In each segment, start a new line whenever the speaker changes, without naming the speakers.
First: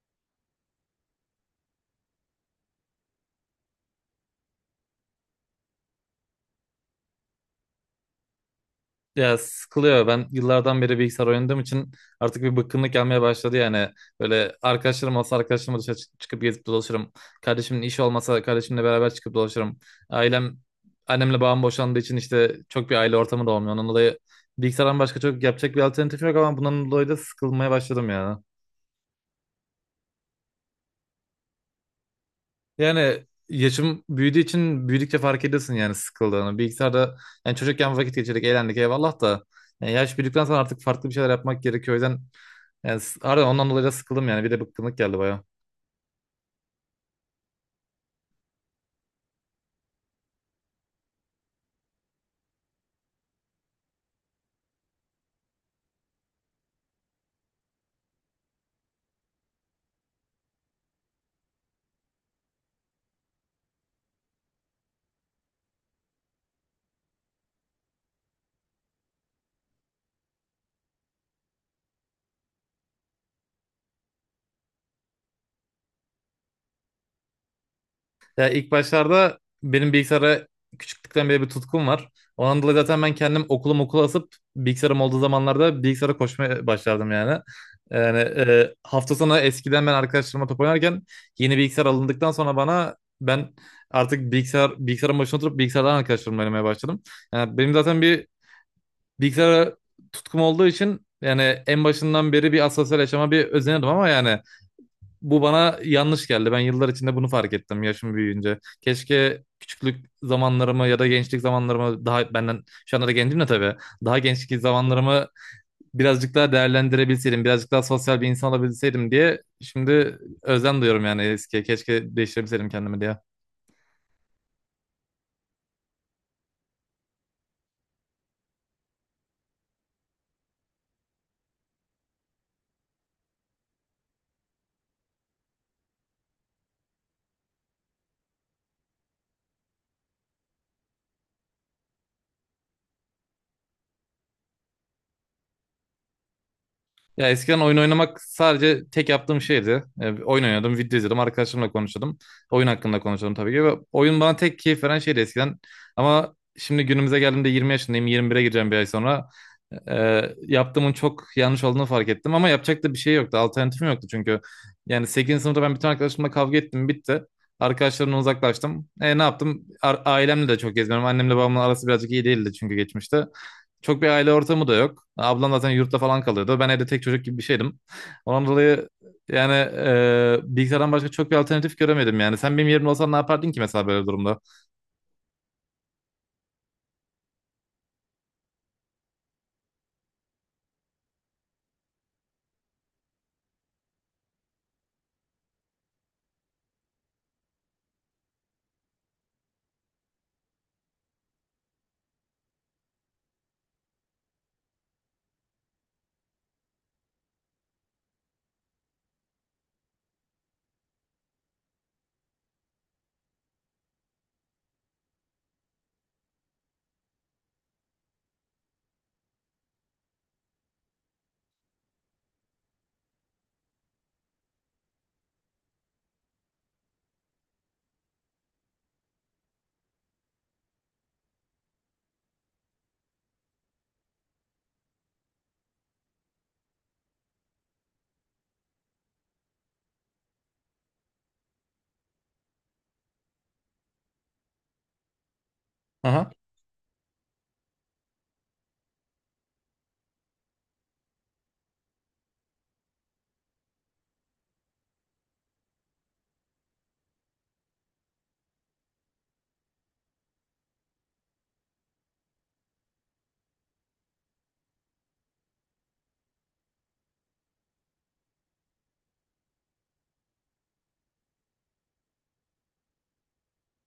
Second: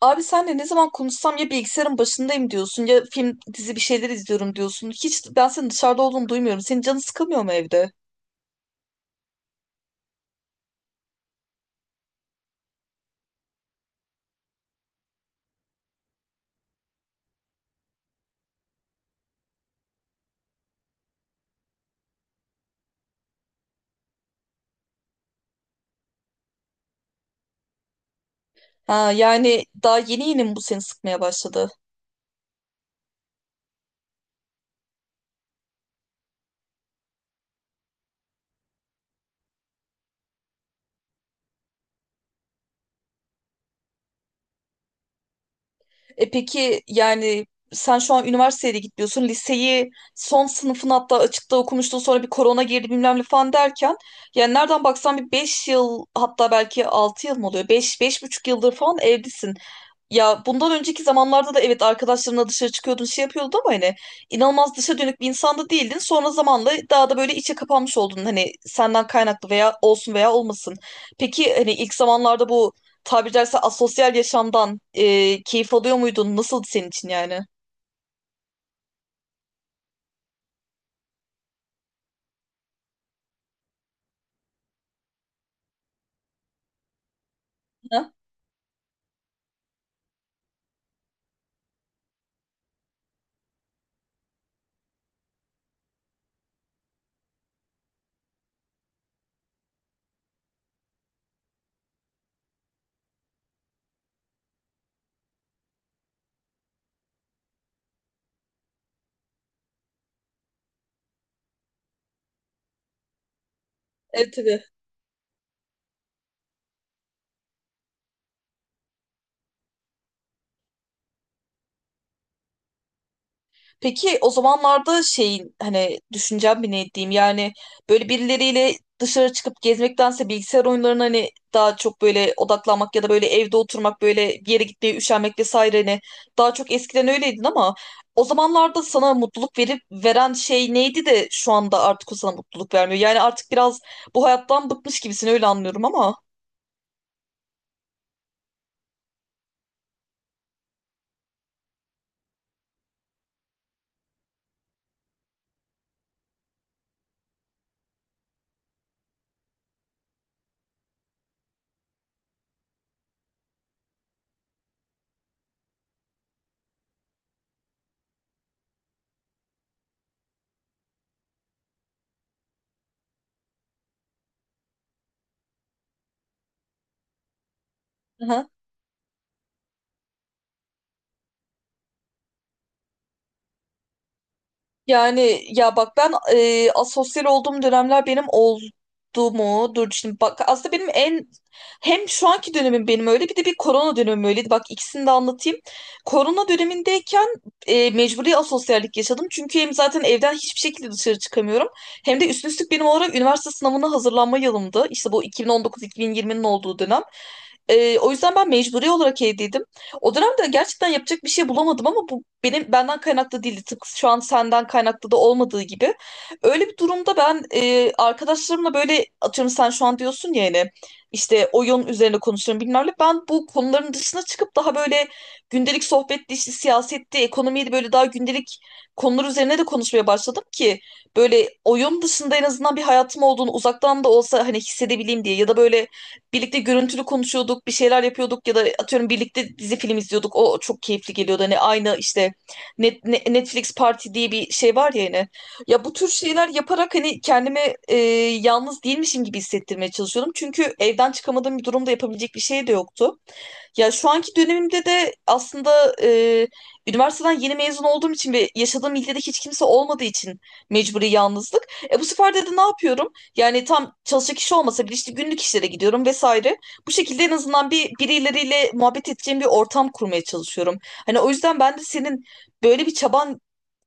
Abi senle ne zaman konuşsam ya bilgisayarın başındayım diyorsun ya film dizi bir şeyler izliyorum diyorsun. Hiç ben senin dışarıda olduğunu duymuyorum. Senin canın sıkılmıyor mu evde?
Ya sıkılıyor. Ben yıllardan beri bilgisayar oynadığım için artık bir bıkkınlık gelmeye başladı yani. Böyle arkadaşlarım olsa arkadaşlarımla dışarı çıkıp gezip dolaşırım. Kardeşimin işi olmasa kardeşimle beraber çıkıp dolaşırım. Ailem, annemle babam boşandığı için işte çok bir aile ortamı da olmuyor. Ondan dolayı bilgisayardan başka çok yapacak bir alternatif yok ama bundan dolayı da sıkılmaya başladım ya.
Ha, yani daha yeni yeni mi bu seni sıkmaya başladı?
Yani yaşım büyüdüğü için büyüdükçe fark ediyorsun yani sıkıldığını. Bilgisayarda yani çocukken vakit geçirdik, eğlendik eyvallah da yani yaş büyüdükten sonra artık farklı bir şeyler yapmak gerekiyor. O yüzden yani harbiden ondan dolayı da sıkıldım yani. Bir de bıkkınlık geldi baya.
E peki yani sen şu an üniversiteye de gitmiyorsun. Liseyi son sınıfın hatta açıkta okumuştun, sonra bir korona girdi bilmem ne falan derken. Yani nereden baksan bir 5 yıl hatta belki 6 yıl mı oluyor? Beş, beş buçuk yıldır falan evdesin. Ya bundan önceki zamanlarda da evet arkadaşlarımla dışarı çıkıyordun, şey yapıyordun ama hani inanılmaz dışa dönük bir insan da değildin. Sonra zamanla daha da böyle içe kapanmış oldun, hani senden kaynaklı veya olsun veya olmasın. Peki hani ilk zamanlarda bu, tabiri caizse, asosyal yaşamdan keyif alıyor muydun? Nasıldı senin için yani?
Ya ilk başlarda benim bilgisayara küçüklükten beri bir tutkum var. Ondan dolayı zaten ben kendim okulum okula asıp bilgisayarım olduğu zamanlarda bilgisayara koşmaya başlardım yani.
Ha?
Yani hafta sonu eskiden ben arkadaşlarıma top oynarken yeni bilgisayar alındıktan sonra bana ben artık bilgisayarın başına oturup bilgisayardan arkadaşlarımla oynamaya başladım. Yani benim zaten bir bilgisayara tutkum olduğu için yani en başından beri bir asosyal yaşama bir özenirdim ama yani bu bana yanlış geldi. Ben yıllar içinde bunu fark ettim yaşım büyüyünce. Keşke küçüklük zamanlarımı ya da gençlik zamanlarımı daha benden şu anda da gencim de tabii. Daha
Evet,
gençlik
tabii.
zamanlarımı birazcık daha değerlendirebilseydim, birazcık daha sosyal bir insan olabilseydim diye şimdi özlem duyuyorum yani eskiye. Keşke değiştirebilseydim kendimi diye.
Peki o zamanlarda şeyin hani düşüncem bir ne diyeyim yani böyle birileriyle dışarı çıkıp gezmektense bilgisayar oyunlarına hani daha çok böyle odaklanmak ya da böyle evde oturmak, böyle bir yere gitmeye üşenmek vesaire, hani daha çok eskiden öyleydin ama o zamanlarda sana mutluluk verip veren şey neydi de şu anda artık o sana mutluluk vermiyor. Yani artık biraz bu hayattan bıkmış gibisin, öyle anlıyorum ama.
Ya eskiden oyun oynamak sadece tek yaptığım şeydi. Oyun oynadım, video izledim, arkadaşlarımla konuşuyordum. Oyun hakkında konuşuyordum tabii ki. Ve oyun bana tek keyif veren şeydi eskiden. Ama şimdi günümüze geldiğimde 20 yaşındayım, 21'e gireceğim bir ay sonra. E, Yaptığımın çok yanlış olduğunu fark ettim. Ama yapacak da bir şey yoktu, alternatifim yoktu çünkü. Yani sekizinci sınıfta ben bütün arkadaşlarımla kavga ettim, bitti. Arkadaşlarımdan uzaklaştım. Ne yaptım? Ailemle de çok gezmiyorum. Annemle babamla arası birazcık iyi değildi çünkü geçmişte. Çok bir aile ortamı da yok. Ablam zaten yurtta falan kalıyordu. Ben evde tek çocuk gibi bir şeydim. Ondan dolayı yani bilgisayardan başka çok bir alternatif göremedim yani. Sen benim yerimde olsan ne yapardın ki mesela böyle bir durumda?
Yani ya bak ben asosyal olduğum dönemler benim oldu mu? Dur şimdi bak, aslında benim en, hem şu anki dönemim benim öyle bir de bir korona dönemim öyleydi. Bak ikisini de anlatayım. Korona dönemindeyken mecburi asosyallik yaşadım. Çünkü hem zaten evden hiçbir şekilde dışarı çıkamıyorum. Hem de üstüne üstlük benim olarak üniversite sınavına hazırlanma yılımdı. İşte bu 2019-2020'nin olduğu dönem. O yüzden ben mecburi olarak evdeydim. O dönemde gerçekten yapacak bir şey bulamadım ama bu benim benden kaynaklı değildi. Tıpkı şu an senden kaynaklı da olmadığı gibi. Öyle bir durumda ben arkadaşlarımla böyle atıyorum sen şu an diyorsun ya hani işte oyun üzerine konuşuyorum bilmem ne. Ben bu konuların dışına çıkıp daha böyle gündelik sohbetti, işte siyasetti, ekonomiydi böyle daha gündelik konular üzerine de konuşmaya başladım ki böyle oyun dışında en azından bir hayatım olduğunu uzaktan da olsa hani hissedebileyim diye, ya da böyle birlikte görüntülü konuşuyorduk, bir şeyler yapıyorduk ya da atıyorum birlikte dizi film izliyorduk. O çok keyifli geliyordu. Hani aynı işte Netflix Party diye bir şey var ya yine. Ya bu tür
Aha.
şeyler yaparak hani kendimi e, yalnız değilmişim gibi hissettirmeye çalışıyordum. Çünkü evden çıkamadığım bir durumda yapabilecek bir şey de yoktu. Ya şu anki dönemimde de aslında üniversiteden yeni mezun olduğum için ve yaşadığım ilde de hiç kimse olmadığı için mecburi yalnızlık. E bu sefer de ne yapıyorum? Yani tam çalışacak kişi olmasa bile işte günlük işlere gidiyorum vesaire. Bu şekilde en azından bir birileriyle muhabbet edeceğim bir ortam kurmaya çalışıyorum. Hani o yüzden ben de senin böyle bir çaban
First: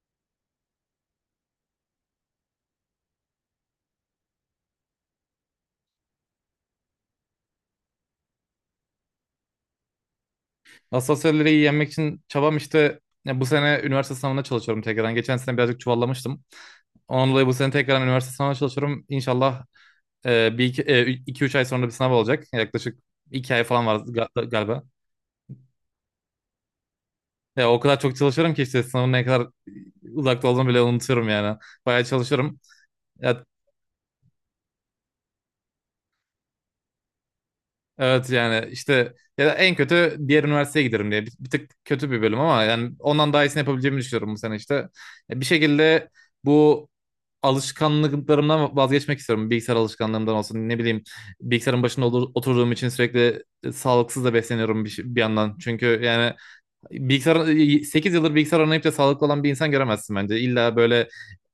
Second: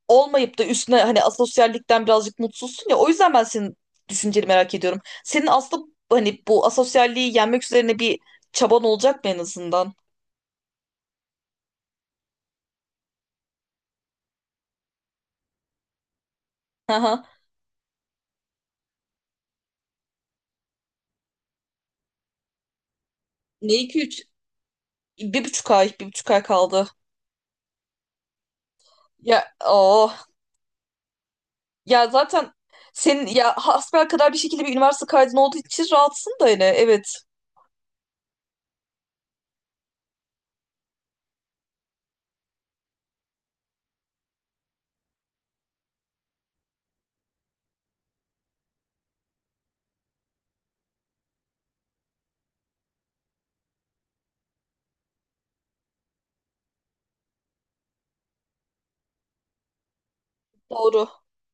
olmayıp da üstüne hani asosyallikten birazcık mutsuzsun ya. O yüzden ben senin düşünceni merak ediyorum. Senin aslında hani bu asosyalliği yenmek üzerine bir çaban olacak mı en azından?
Asosyalleri iyi yenmek için çabam işte, ya bu sene üniversite sınavına çalışıyorum tekrardan. Geçen sene birazcık çuvallamıştım.
Aha.
Ondan dolayı bu sene tekrardan üniversite sınavına çalışıyorum. İnşallah bir iki, 3 ay sonra bir sınav olacak. Yaklaşık 2 ay
Ne
falan var
iki üç?
galiba.
1,5 ay, 1,5 ay kaldı.
Ya o kadar çok çalışıyorum ki işte sınavın ne
Ya
kadar
o
uzakta olduğunu bile unutuyorum yani. Bayağı
Ya zaten
çalışıyorum.
senin
Ya,
ya hasbel kadar bir şekilde bir üniversite kaydın olduğu için rahatsın da yine. Evet.
evet yani işte, ya da en kötü diğer üniversiteye giderim diye. Bir tık kötü bir bölüm ama yani ondan daha iyisini yapabileceğimi düşünüyorum bu sene işte. Ya bir şekilde bu alışkanlıklarımdan vazgeçmek istiyorum. Bilgisayar alışkanlığımdan olsun ne bileyim. Bilgisayarın başında oturduğum için sürekli sağlıksız da besleniyorum bir yandan. Çünkü yani bilgisayar 8 yıldır bilgisayar oynayıp da sağlıklı olan bir insan göremezsin bence. İlla
Doğru.
böyle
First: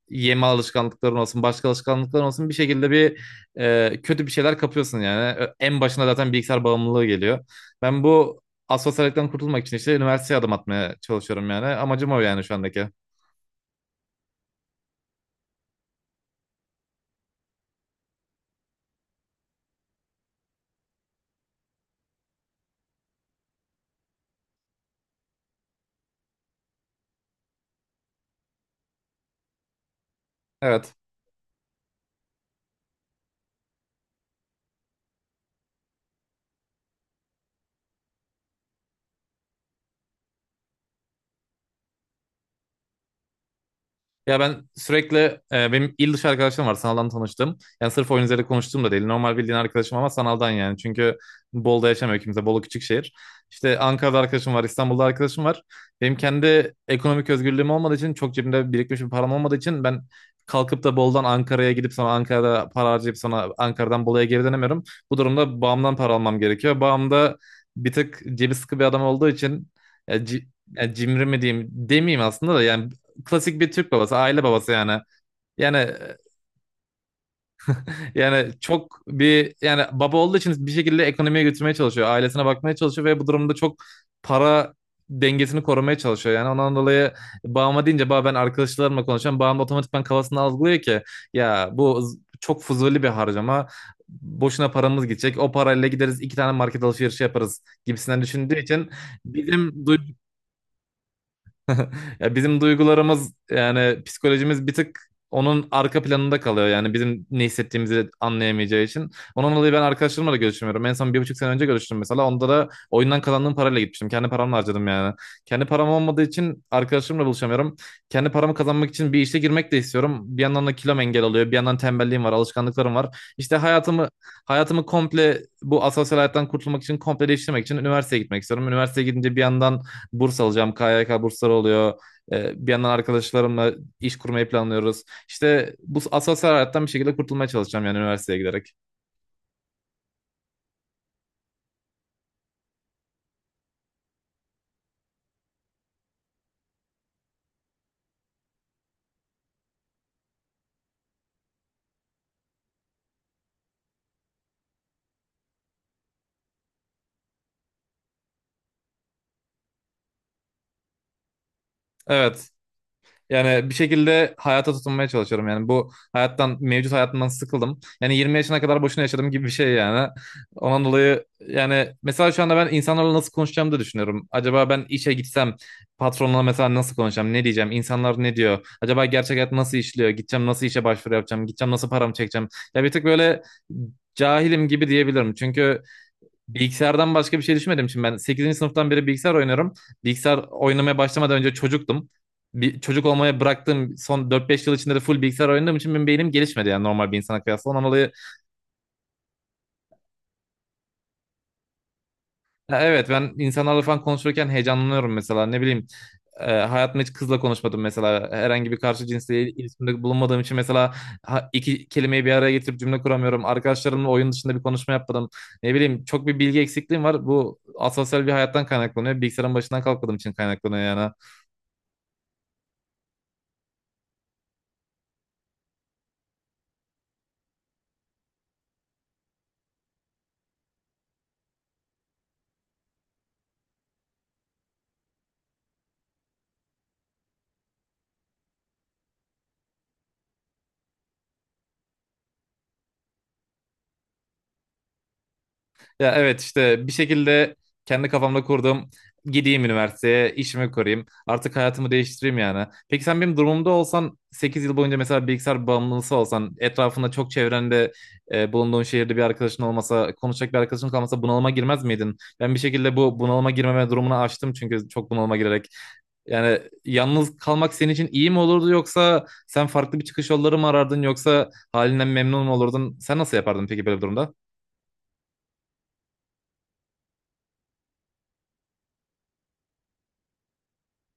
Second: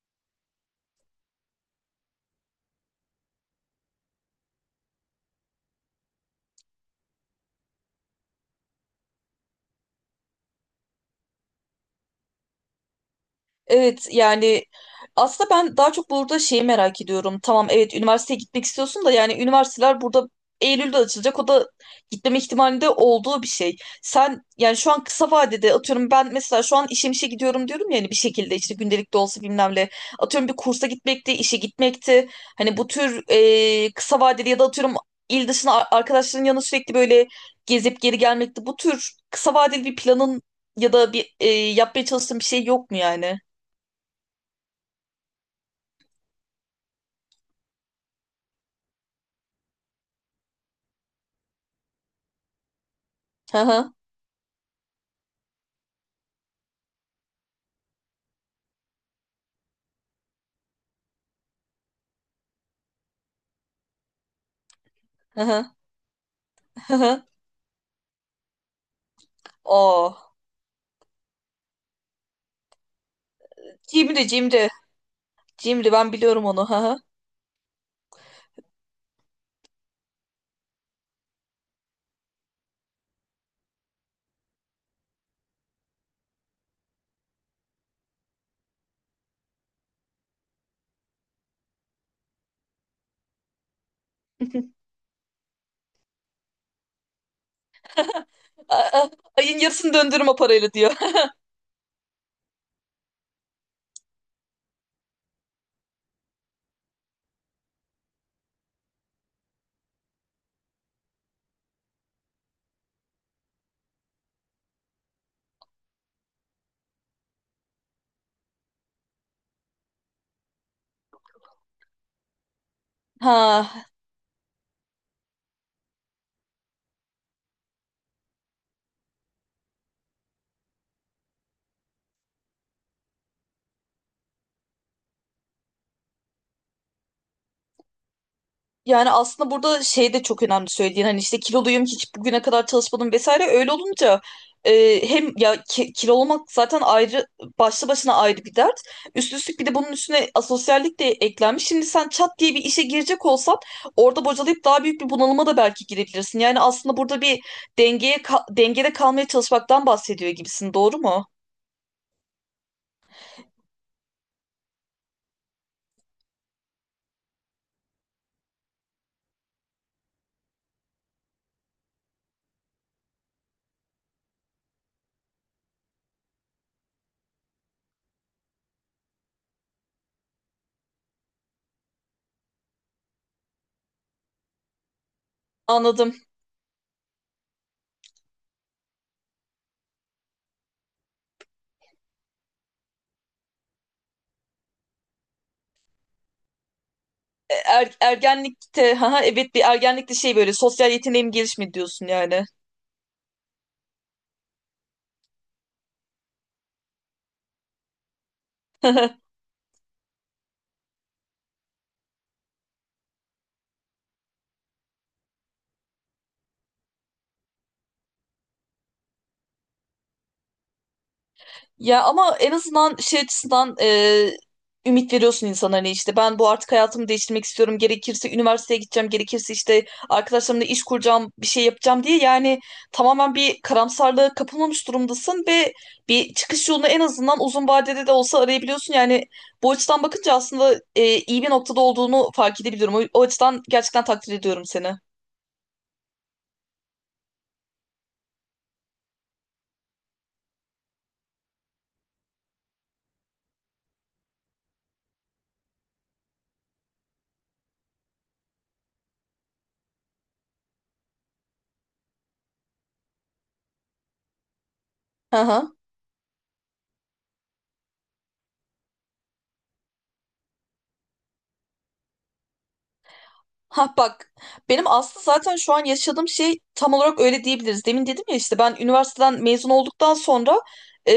yeme alışkanlıkların olsun, başka alışkanlıkların olsun bir şekilde bir kötü bir şeyler kapıyorsun yani. En başına zaten bilgisayar bağımlılığı geliyor. Ben bu asosyalikten kurtulmak için işte üniversiteye adım atmaya çalışıyorum yani. Amacım o yani şu andaki.
Evet yani aslında ben daha çok burada şeyi merak ediyorum. Tamam, evet, üniversiteye gitmek istiyorsun da yani üniversiteler burada Eylül'de açılacak. O da gitmeme ihtimalinde olduğu bir şey. Sen yani şu an kısa vadede atıyorum ben mesela şu an işe gidiyorum diyorum ya hani bir şekilde işte gündelik de olsa bilmem ne. Atıyorum bir kursa
Evet.
gitmekti, işe gitmekti. Hani bu tür kısa vadeli ya da atıyorum il dışına arkadaşların yanına sürekli böyle gezip geri gelmekti. Bu tür kısa vadeli bir planın ya da bir yapmaya çalıştığın bir şey yok mu yani?
Ya ben sürekli benim il dışı arkadaşlarım var, sanaldan tanıştım. Yani sırf oyun üzerinde konuştuğum da değil. Normal bildiğin arkadaşım ama sanaldan yani. Çünkü Bolu'da yaşamıyor kimse. Bolu küçük şehir.
Hı
İşte
hı,
Ankara'da arkadaşım var, İstanbul'da arkadaşım var. Benim kendi ekonomik özgürlüğüm olmadığı için, çok cebimde birikmiş bir param olmadığı için ben kalkıp da Bolu'dan Ankara'ya gidip sonra Ankara'da para harcayıp sonra Ankara'dan Bolu'ya geri dönemiyorum. Bu
hı
durumda
hı,
bağımdan para almam gerekiyor.
hı
Bağım
hı.
da bir tık cebi sıkı bir adam olduğu için
Oo.
e, ci- yani cimri mi diyeyim demeyeyim aslında da, yani klasik bir Türk babası,
Cimri
aile
cimri.
babası yani. Yani
Cimri, ben biliyorum onu. Hı hı.
çok bir yani baba olduğu için bir şekilde ekonomiye götürmeye çalışıyor, ailesine bakmaya çalışıyor ve bu durumda çok para dengesini korumaya çalışıyor. Yani ondan dolayı babama deyince, baba ben arkadaşlarımla konuşuyorum. Babam da otomatikman kafasında algılıyor ki ya bu çok fuzuli bir harcama. Boşuna paramız gidecek. O parayla gideriz, iki tane market alışverişi yaparız gibisinden düşündüğü için
Aa, ayın
bizim
yarısını döndürüm o parayla diyor.
ya bizim duygularımız yani psikolojimiz bir tık onun arka planında kalıyor. Yani bizim ne hissettiğimizi anlayamayacağı için. Ondan dolayı ben arkadaşlarımla da görüşmüyorum. En son 1,5 sene önce görüştüm mesela. Onda da oyundan kazandığım parayla gitmiştim. Kendi paramla harcadım yani. Kendi param olmadığı için arkadaşlarımla buluşamıyorum. Kendi paramı kazanmak için bir işe girmek de istiyorum. Bir yandan da kilom engel oluyor. Bir yandan tembelliğim var, alışkanlıklarım var. İşte
Ha.
hayatımı komple, bu asosyal hayattan kurtulmak için, komple değiştirmek için üniversiteye gitmek istiyorum. Üniversiteye gidince bir yandan burs alacağım. KYK bursları oluyor. Bir yandan arkadaşlarımla iş kurmayı planlıyoruz. İşte bu asosyal hayattan bir şekilde kurtulmaya çalışacağım yani, üniversiteye giderek.
Yani aslında burada şey de çok önemli söylediğin hani işte kiloluyum, hiç bugüne kadar çalışmadım vesaire, öyle olunca hem ya ki, kilo olmak zaten ayrı, başlı başına ayrı bir dert. Üst üstlük bir de bunun üstüne asosyallik de eklenmiş. Şimdi sen çat diye bir işe girecek olsan orada bocalayıp daha büyük bir bunalıma da belki girebilirsin. Yani aslında burada bir dengeye dengede kalmaya çalışmaktan bahsediyor gibisin, doğru mu?
Evet. Yani bir şekilde hayata tutunmaya çalışıyorum. Yani bu hayattan, mevcut hayatımdan sıkıldım. Yani 20 yaşına kadar boşuna yaşadım gibi bir şey yani. Ondan dolayı yani mesela şu anda ben insanlarla nasıl konuşacağımı da düşünüyorum. Acaba ben işe gitsem patronla mesela nasıl konuşacağım, ne diyeceğim, insanlar ne diyor? Acaba gerçek hayat nasıl işliyor? Gideceğim, nasıl işe başvuru yapacağım? Gideceğim, nasıl paramı çekeceğim? Ya bir tık böyle cahilim gibi diyebilirim. Çünkü
Anladım.
bilgisayardan başka bir şey düşünmedim için ben sekizinci sınıftan beri bilgisayar oynuyorum. Bilgisayar oynamaya başlamadan önce çocuktum. Bir çocuk olmaya bıraktığım son dört beş yıl içinde de full bilgisayar oynadığım için benim beynim gelişmedi yani normal bir insana
E,
kıyasla. Ondan
Er,
dolayı,
ergenlikte, haha, evet, bir ergenlikte şey böyle sosyal yeteneğim gelişmedi diyorsun yani.
ya evet, ben insanlarla falan konuşurken heyecanlanıyorum mesela. Ne bileyim, hayatımda hiç kızla konuşmadım mesela, herhangi bir karşı cinsle iletişimde bulunmadığım için, mesela iki kelimeyi bir araya getirip cümle kuramıyorum. Arkadaşlarımla oyun dışında bir konuşma yapmadım, ne bileyim. Çok bir bilgi eksikliğim var, bu asosyal bir hayattan kaynaklanıyor, bilgisayarın başından kalkmadığım için kaynaklanıyor yani.
Ya ama en azından şey açısından ümit veriyorsun insana, hani işte ben bu artık hayatımı değiştirmek istiyorum, gerekirse üniversiteye gideceğim, gerekirse işte arkadaşlarımla iş kuracağım, bir şey yapacağım diye. Yani tamamen bir karamsarlığa kapılmamış durumdasın ve bir çıkış yolunu en azından uzun vadede de olsa arayabiliyorsun. Yani bu açıdan bakınca aslında iyi bir noktada olduğunu fark edebiliyorum. O açıdan gerçekten takdir ediyorum seni.
Ya evet işte, bir şekilde kendi kafamda kurdum. Gideyim üniversiteye, işimi kurayım. Artık hayatımı değiştireyim yani. Peki sen benim durumumda olsan, 8 yıl boyunca mesela bilgisayar bağımlısı olsan, etrafında çok, çevrende bulunduğun şehirde bir arkadaşın olmasa, konuşacak bir arkadaşın kalmasa bunalıma girmez miydin? Ben bir şekilde bu bunalıma girmeme durumunu aştım çünkü, çok
Hı
bunalıma girerek.
hı.
Yani yalnız kalmak senin için iyi mi olurdu, yoksa sen farklı bir çıkış yolları mı arardın, yoksa halinden memnun mu olurdun? Sen nasıl yapardın peki
Ha
böyle bir
bak,
durumda?
benim aslında zaten şu an yaşadığım şey tam olarak öyle diyebiliriz. Demin dedim ya işte ben üniversiteden mezun olduktan sonra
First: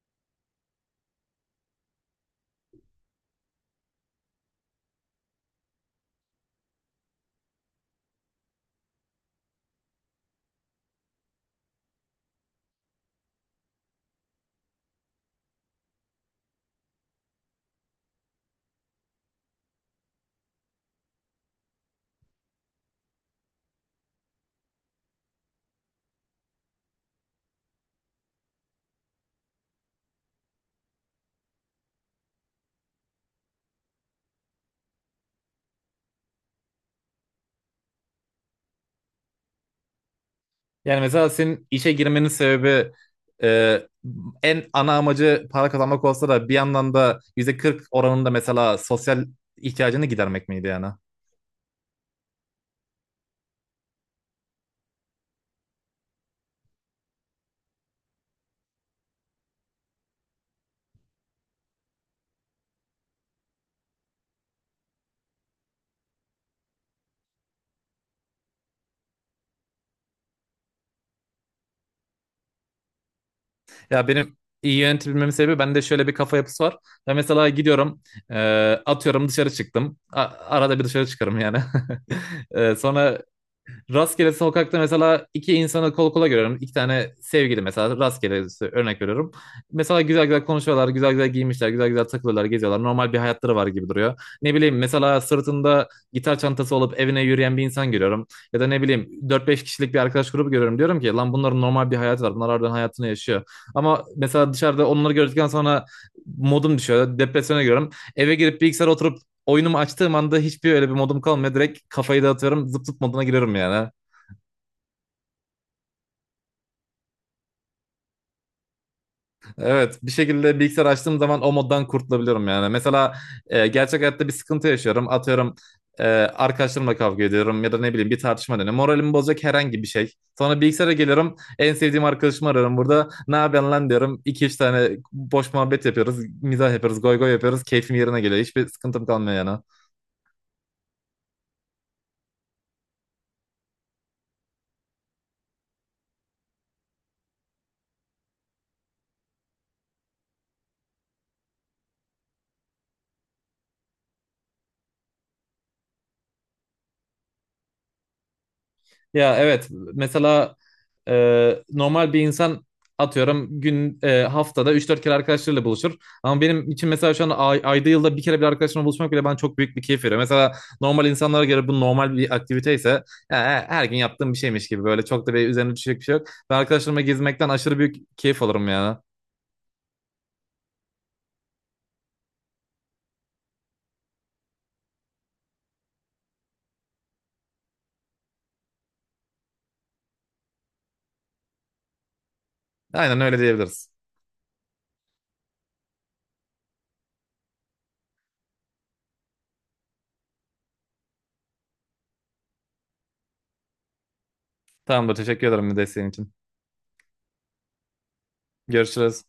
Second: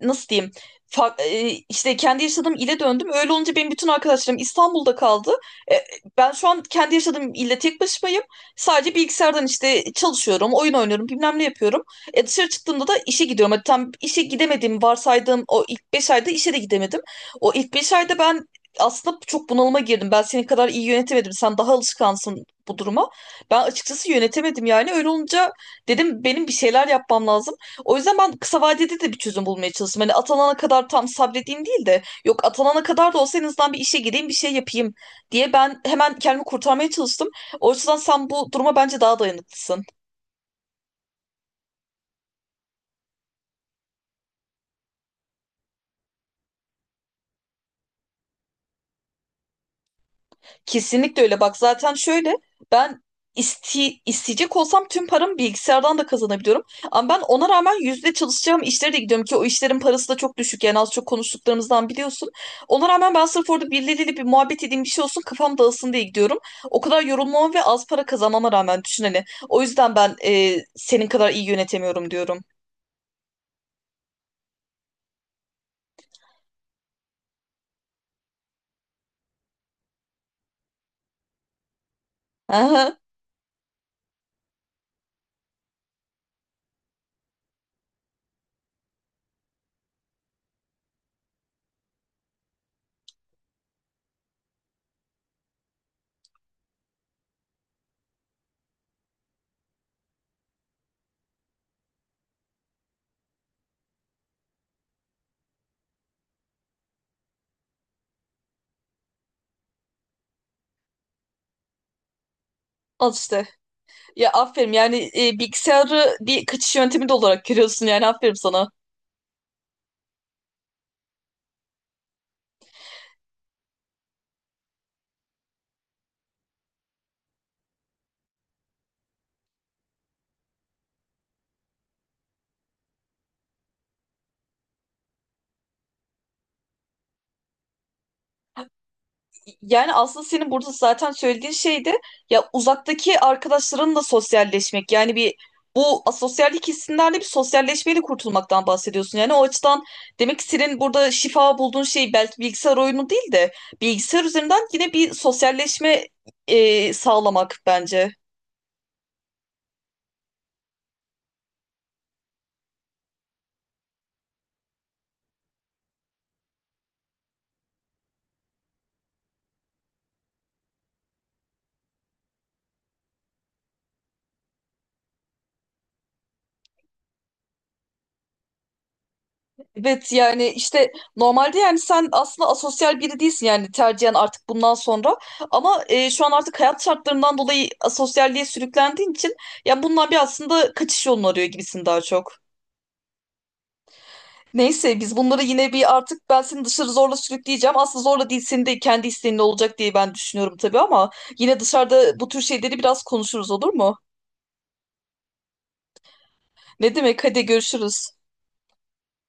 nasıl diyeyim, işte kendi yaşadığım ile döndüm. Öyle olunca benim bütün arkadaşlarım İstanbul'da kaldı. E, Ben şu an kendi yaşadığım ilde tek başımayım. Sadece bilgisayardan işte çalışıyorum, oyun oynuyorum, bilmem ne yapıyorum. Dışarı çıktığımda da işe gidiyorum. Hadi tam işe gidemediğim varsaydığım o ilk 5 ayda işe de gidemedim. O ilk 5 ayda ben aslında çok bunalıma girdim. Ben senin kadar iyi yönetemedim. Sen daha alışkansın bu duruma. Ben açıkçası yönetemedim yani. Öyle olunca dedim benim bir şeyler yapmam lazım. O yüzden ben kısa vadede de bir çözüm bulmaya çalıştım. Hani atanana kadar tam sabredeyim değil de, yok atanana kadar da olsa en azından bir işe gireyim, bir şey yapayım diye ben hemen kendimi kurtarmaya çalıştım. O yüzden sen bu duruma bence daha dayanıklısın.
Yani mesela senin işe girmenin sebebi, e, en ana amacı para kazanmak olsa da bir yandan da %40 oranında mesela sosyal ihtiyacını gidermek miydi yani?
Kesinlikle öyle. Bak, zaten şöyle, ben isteyecek olsam tüm paramı bilgisayardan da kazanabiliyorum. Ama ben ona rağmen yüzde çalışacağım işlere de gidiyorum ki o işlerin parası da çok düşük. Yani az çok konuştuklarımızdan biliyorsun. Ona rağmen ben sırf orada birileriyle bir muhabbet edeyim, bir şey olsun, kafam dağılsın diye gidiyorum. O kadar yorulmama ve az para kazanmama rağmen, düşün hani. O yüzden ben senin kadar iyi yönetemiyorum diyorum.
Ya benim iyi yönetebilmemin sebebi, bende şöyle bir kafa yapısı var. Ben mesela gidiyorum, e, atıyorum dışarı çıktım. Arada bir dışarı çıkarım yani.
Aha,
Sonra rastgele sokakta mesela iki insanı kol kola görüyorum. İki tane sevgili mesela, rastgele örnek veriyorum. Mesela güzel güzel konuşuyorlar, güzel güzel giymişler, güzel güzel takılıyorlar, geziyorlar. Normal bir hayatları var gibi duruyor. Ne bileyim mesela sırtında gitar çantası olup evine yürüyen bir insan görüyorum. Ya da ne bileyim dört beş kişilik bir arkadaş grubu görüyorum. Diyorum ki lan bunların normal bir hayatı var. Bunlar harbiden hayatını yaşıyor. Ama mesela dışarıda onları gördükten sonra modum düşüyor. Depresyona giriyorum. Eve girip bilgisayara oturup oyunumu açtığım anda hiçbir öyle bir modum kalmıyor. Direkt kafayı dağıtıyorum. Zıp zıp
al
moduna
işte.
giriyorum yani.
Ya aferin yani, bilgisayarı bir kaçış yöntemi de olarak görüyorsun yani, aferin sana.
Evet, bir şekilde bilgisayar açtığım zaman o moddan kurtulabiliyorum yani. Mesela gerçek hayatta bir sıkıntı yaşıyorum. Atıyorum arkadaşlarımla kavga ediyorum ya da ne bileyim bir tartışma dönüyor. Moralimi bozacak herhangi bir şey. Sonra bilgisayara geliyorum. En sevdiğim arkadaşımı ararım burada. Ne yapıyorsun lan diyorum. İki üç tane boş muhabbet yapıyoruz. Mizah yapıyoruz. Goy goy yapıyoruz. Keyfim yerine geliyor. Hiçbir sıkıntım kalmıyor yani.
Yani aslında senin burada zaten söylediğin şey de ya uzaktaki arkadaşlarınla sosyalleşmek. Yani bir, bu asosyallik hissinden de bir sosyalleşmeyle kurtulmaktan bahsediyorsun. Yani o açıdan demek ki senin burada şifa bulduğun şey belki bilgisayar oyunu değil de bilgisayar üzerinden yine bir sosyalleşme sağlamak, bence.
Ya evet, mesela normal bir insan, atıyorum haftada üç dört kere arkadaşlarıyla buluşur. Ama benim için mesela şu an ayda, yılda bir kere bir arkadaşımla buluşmak bile bana çok büyük bir keyif veriyor. Mesela normal insanlara göre bu normal bir aktivite ise, her gün yaptığım bir şeymiş gibi böyle çok da bir üzerine düşecek bir şey yok. Ben arkadaşlarımla gezmekten aşırı büyük keyif alırım ya.
Evet yani işte normalde, yani sen aslında asosyal biri değilsin yani tercihen artık bundan sonra, ama şu an artık hayat şartlarından dolayı asosyalliğe sürüklendiğin için ya bundan bir aslında kaçış yolunu arıyor gibisin daha çok.
Aynen öyle diyebiliriz.
Neyse, biz bunları yine bir, artık ben seni dışarı zorla sürükleyeceğim. Aslında zorla değil, senin de kendi isteğinle olacak diye ben düşünüyorum tabii ama yine dışarıda bu tür şeyleri biraz konuşuruz, olur mu?
Tamamdır, teşekkür ederim desteğin için.
Ne demek, hadi görüşürüz.
Görüşürüz.